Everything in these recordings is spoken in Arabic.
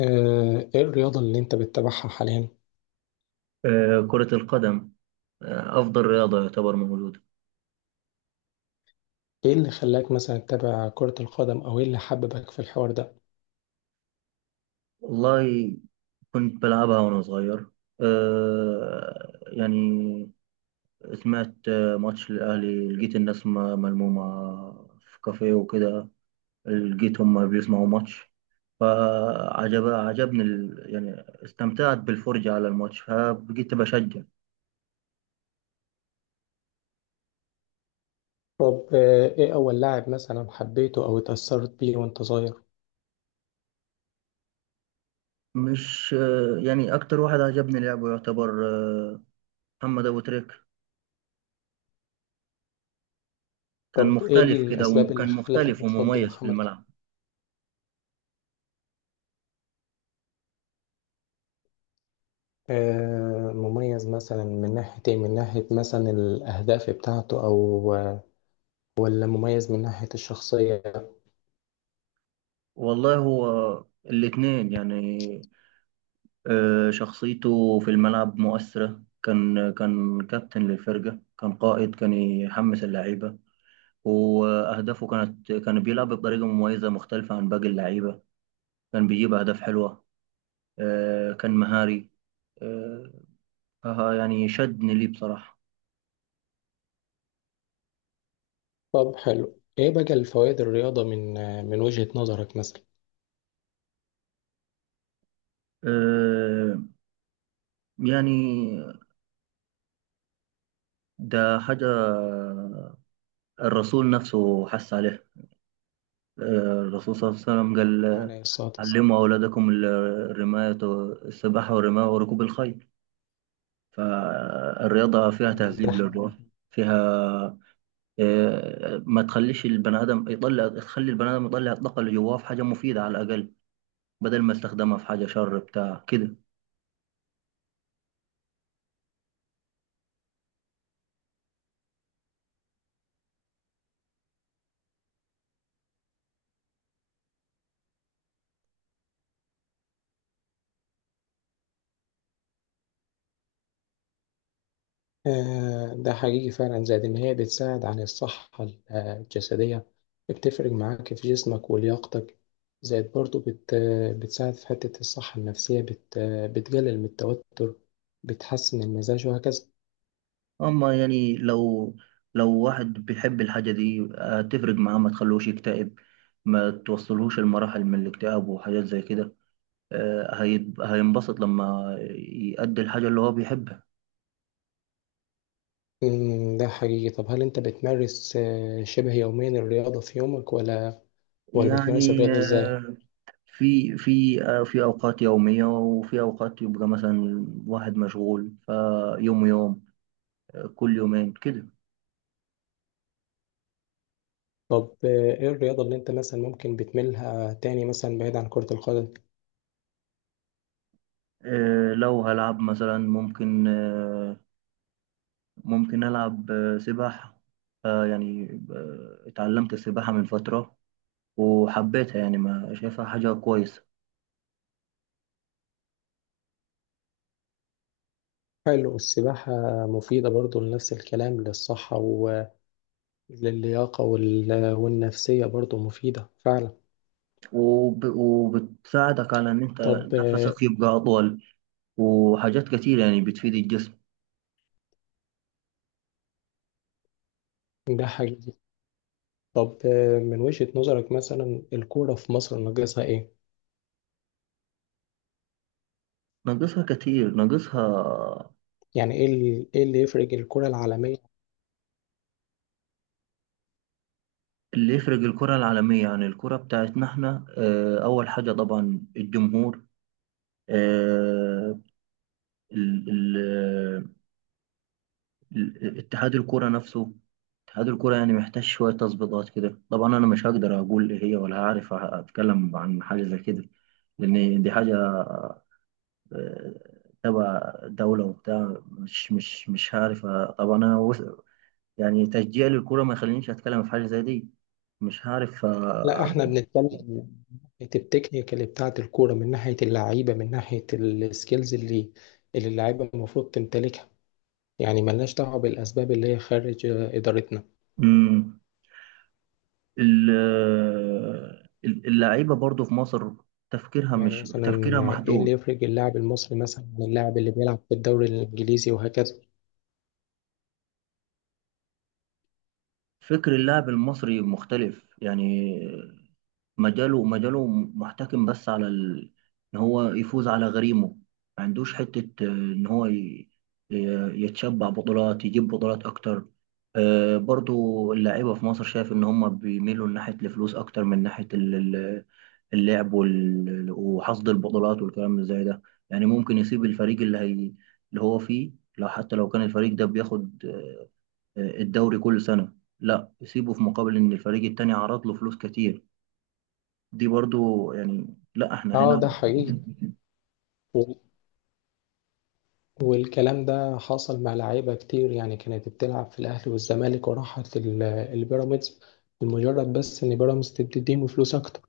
ايه الرياضة اللي انت بتتابعها حاليا؟ كرة القدم. أفضل رياضة يعتبر موجودة. ايه اللي خلاك مثلا تتابع كرة القدم او ايه اللي حببك في الحوار ده؟ والله، كنت بلعبها وأنا صغير. يعني سمعت ماتش الأهلي، لقيت الناس ملمومة في كافيه وكده، لقيت هم بيسمعوا ماتش. عجبني يعني استمتعت بالفرجة على الماتش، فبقيت بشجع. طب ايه اول لاعب مثلا حبيته او اتأثرت بيه وانت صغير؟ مش يعني أكتر واحد عجبني لعبه يعتبر محمد أبو تريك. كان طب ايه مختلف كده، الاسباب اللي وكان خلتك مختلف تفضل ومميز في محمد الملعب. مميز مثلا من ناحية ايه؟ من ناحية مثلا الاهداف بتاعته او ولا مميز من ناحية الشخصية؟ والله هو الاتنين يعني. شخصيته في الملعب مؤثرة. كان كابتن للفرقة، كان قائد، كان يحمس اللعيبة. وأهدافه كان بيلعب بطريقة مميزة مختلفة عن باقي اللعيبة، كان بيجيب أهداف حلوة. كان مهاري. آه، يعني شدني ليه بصراحة. طب حلو ايه بقى الفوائد الرياضة من من وجهة نظرك مثلا؟ آه، يعني ده حاجة الرسول نفسه حس عليها. آه، الرسول صلى الله عليه وسلم قال: عليه الصلاة علموا أولادكم الرماية، السباحة والرماية وركوب الخيل. فالرياضة فيها تهذيب للروح. والسلام. فيها ما تخليش البني آدم يطلع تخلي البني آدم يطلع الطاقة اللي جواه في حاجة مفيدة، على الأقل بدل ما يستخدمها في حاجة شر بتاع كده. ده حقيقي فعلا زائد إن هي بتساعد على الصحة الجسدية، بتفرق معاك في جسمك ولياقتك. زائد برضو بت آه، بتساعد في حتة الصحة النفسية، بت آه، بتقلل من التوتر، بتحسن المزاج وهكذا. أما يعني، لو واحد بيحب الحاجة دي هتفرق معاه، ما تخلوش يكتئب، ما توصلهوش المراحل من الاكتئاب وحاجات زي كده. هينبسط لما يأدي الحاجة اللي هو بيحبها. مم، ده حقيقي. طب هل أنت بتمارس شبه يوميا الرياضة في يومك، ولا بتمارس يعني الرياضة إزاي؟ في أوقات يومية، وفي أوقات يبقى مثلا واحد مشغول فيوم يوم، كل يومين كده. طب إيه الرياضة اللي أنت مثلا ممكن بتميلها تاني مثلا بعيد عن كرة القدم؟ لو هلعب مثلا ممكن، ممكن ألعب سباحة. يعني اتعلمت السباحة من فترة وحبيتها، يعني ما شايفها حاجة كويسة. حلو السباحة، مفيدة برضو لنفس الكلام، للصحة و للياقة والنفسية برضو مفيدة فعلا. وبتساعدك على إن أنت طب نفسك يبقى أطول، وحاجات كتير يعني بتفيد الجسم. ده حقيقي. طب من وجهة نظرك مثلا الكورة في مصر ناقصها ايه؟ ناقصها كتير، ناقصها. يعني ايه ايه اللي يفرق الكورة العالمية؟ اللي يفرق الكرة العالمية عن الكرة بتاعتنا احنا، أول حاجة طبعا الجمهور. آه، ال- ال- اتحاد الكرة نفسه. اتحاد الكرة يعني محتاج شوية تظبيطات كده. طبعا أنا مش هقدر أقول إيه هي، ولا هعرف أتكلم عن حاجة زي كده، لأن دي حاجة آه، تبع دولة وبتاع. مش هعرف طبعا أنا يعني تشجيع للكورة ما يخلينيش أتكلم في حاجة زي دي. مش هعرف. لا احنا بنتكلم من ناحية التكنيك اللي بتاعت الكورة، من ناحية اللعيبة، من ناحية السكيلز اللي اللعيبة المفروض تمتلكها، يعني ملناش دعوة بالأسباب اللي هي خارج إدارتنا. مم. اللعيبة برضو في مصر تفكيرها يعني مش مثلا تفكيرها ايه اللي محدود. يفرق اللاعب المصري مثلا من اللاعب اللي بيلعب في الدوري الإنجليزي وهكذا؟ فكر اللاعب المصري مختلف يعني. مجاله محتكم بس على ان هو يفوز على غريمه. ما عندوش حتة، ان هو يتشبع بطولات، يجيب بطولات اكتر. برضو اللعيبة في مصر، شايف ان هم بيميلوا ناحية الفلوس اكتر من ناحية اللعب وحصد البطولات والكلام اللي زي ده. يعني ممكن يسيب الفريق اللي هو فيه. حتى لو كان الفريق ده بياخد الدوري كل سنة، لا يسيبه في مقابل ان الفريق التاني عرض له فلوس كتير. دي برضو يعني. لا احنا اه ده هنا. حقيقي. وال- والكلام ده حصل مع لعيبة كتير يعني، كانت بتلعب في الأهلي والزمالك وراحت البيراميدز لمجرد بس إن بيراميدز تديهم فلوس أكتر،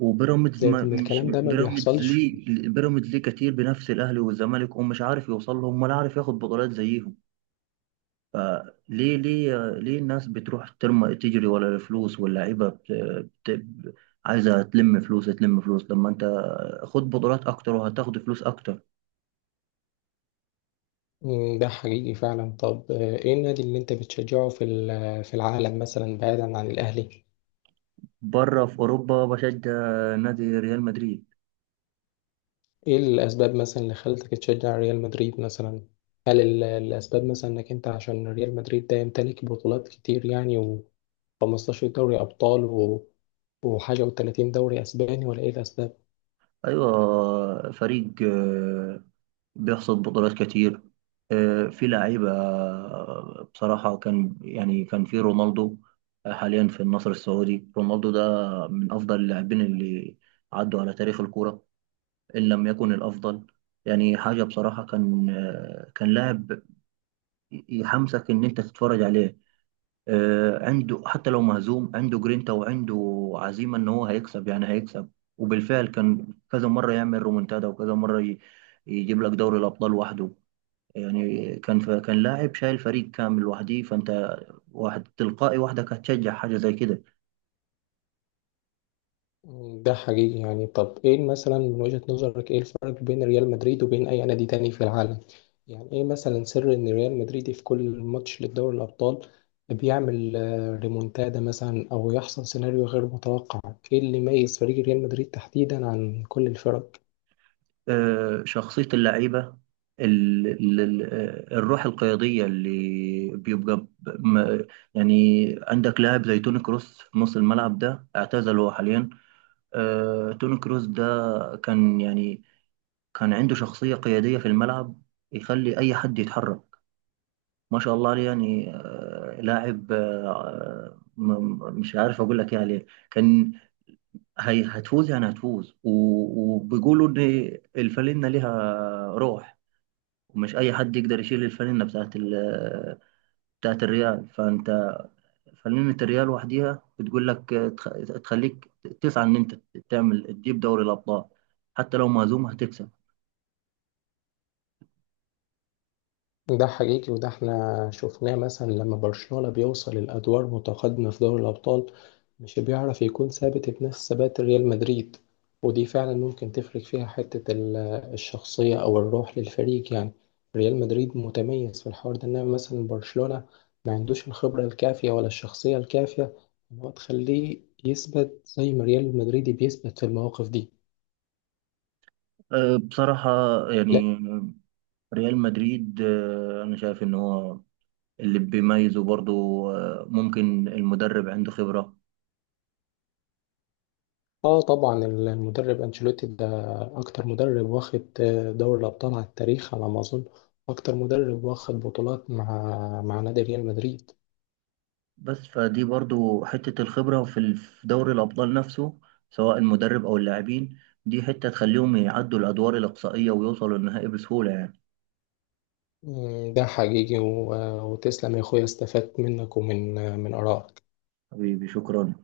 وبيراميدز زائد ما إن مش الكلام ده ما بيراميدز بيحصلش. ليه، بيراميدز ليه كتير بنفس الاهلي والزمالك، ومش عارف يوصل لهم ولا عارف ياخد بطولات زيهم. فليه ليه ليه الناس بتروح ترمى تجري ولا الفلوس، واللعيبه بت... عايزه تلم فلوس، تلم فلوس. لما انت خد بطولات اكتر، وهتاخد فلوس اكتر. مم، ده حقيقي فعلا. طب إيه النادي اللي أنت بتشجعه في في العالم مثلا بعيدا عن الأهلي؟ بره في اوروبا بشجع نادي ريال مدريد. إيه الأسباب مثلا اللي خلتك تشجع ريال مدريد مثلا؟ هل الأسباب مثلا إنك أنت عشان ريال مدريد ده يمتلك بطولات كتير، يعني 15 دوري أبطال و... وحاجة و30 دوري أسباني، ولا إيه الأسباب؟ ايوه، فريق بيحصد بطولات كتير. في لعيبة. بصراحة، كان في رونالدو. حاليا في النصر السعودي رونالدو ده. من أفضل اللاعبين اللي عدوا على تاريخ الكورة، إن لم يكن الأفضل. يعني حاجة بصراحة، كان لاعب يحمسك إن أنت تتفرج عليه. عنده حتى لو مهزوم، عنده جرينتا وعنده عزيمة إن هو هيكسب، يعني هيكسب. وبالفعل كان كذا مرة يعمل رومنتادا، وكذا مرة يجيب لك دوري الأبطال وحده. يعني كان لاعب شايل فريق كامل لوحده، فانت واحد تلقائي وحدك هتشجع حاجه زي كده. ده حقيقي يعني. طب إيه مثلا من وجهة نظرك إيه الفرق بين ريال مدريد وبين أي نادي تاني في العالم؟ يعني إيه مثلا سر إن ريال مدريد في كل ماتش لدوري الأبطال بيعمل ريمونتادا مثلا أو يحصل سيناريو غير متوقع؟ إيه اللي يميز فريق ريال مدريد تحديدا عن كل الفرق؟ شخصيه اللعيبه، ال- ال- ال- الروح القياديه اللي بيبقى ب- م- يعني عندك لاعب زي توني كروس في نص الملعب. ده اعتزل هو حاليا. توني كروس ده كان يعني كان عنده شخصيه قياديه في الملعب، يخلي اي حد يتحرك. ما شاء الله عليه، يعني لاعب. مش عارف اقول لك ايه عليه. كان هي هتفوز، يعني هتفوز. وبيقولوا ان الفالنة ليها روح، ومش اي حد يقدر يشيل الفالنة بتاعت الريال. فانت فالنة الريال وحديها بتقول لك، تخليك تسعى ان انت تجيب دوري الابطال. حتى لو مهزوم هتكسب. ده حقيقي. وده احنا شفناه مثلا لما برشلونة بيوصل الأدوار متقدمة في دوري الأبطال، مش بيعرف يكون ثابت بنفس ثبات ريال مدريد، ودي فعلا ممكن تفرق فيها حتة الشخصية أو الروح للفريق يعني. ريال مدريد متميز في الحوار ده، إنما مثلا برشلونة ما عندوش الخبرة الكافية ولا الشخصية الكافية إن هو تخليه يثبت زي ما ريال مدريد بيثبت في المواقف دي. بصراحة يعني ريال مدريد، انا شايف ان هو اللي بيميزه برضو، ممكن المدرب عنده خبرة. اه طبعا المدرب انشيلوتي ده اكتر مدرب واخد دوري الابطال على التاريخ على ما اظن، اكتر مدرب واخد بطولات مع نادي ريال مدريد. بس فدي برضو حتة الخبرة في دوري الأبطال نفسه، سواء المدرب أو اللاعبين، دي حتة تخليهم يعدوا الأدوار الإقصائية ويوصلوا للنهائي بسهولة يعني. مم، ده حقيقي. وتسلم يا اخويا، استفدت منك ومن من ارائك. حبيبي، شكرا.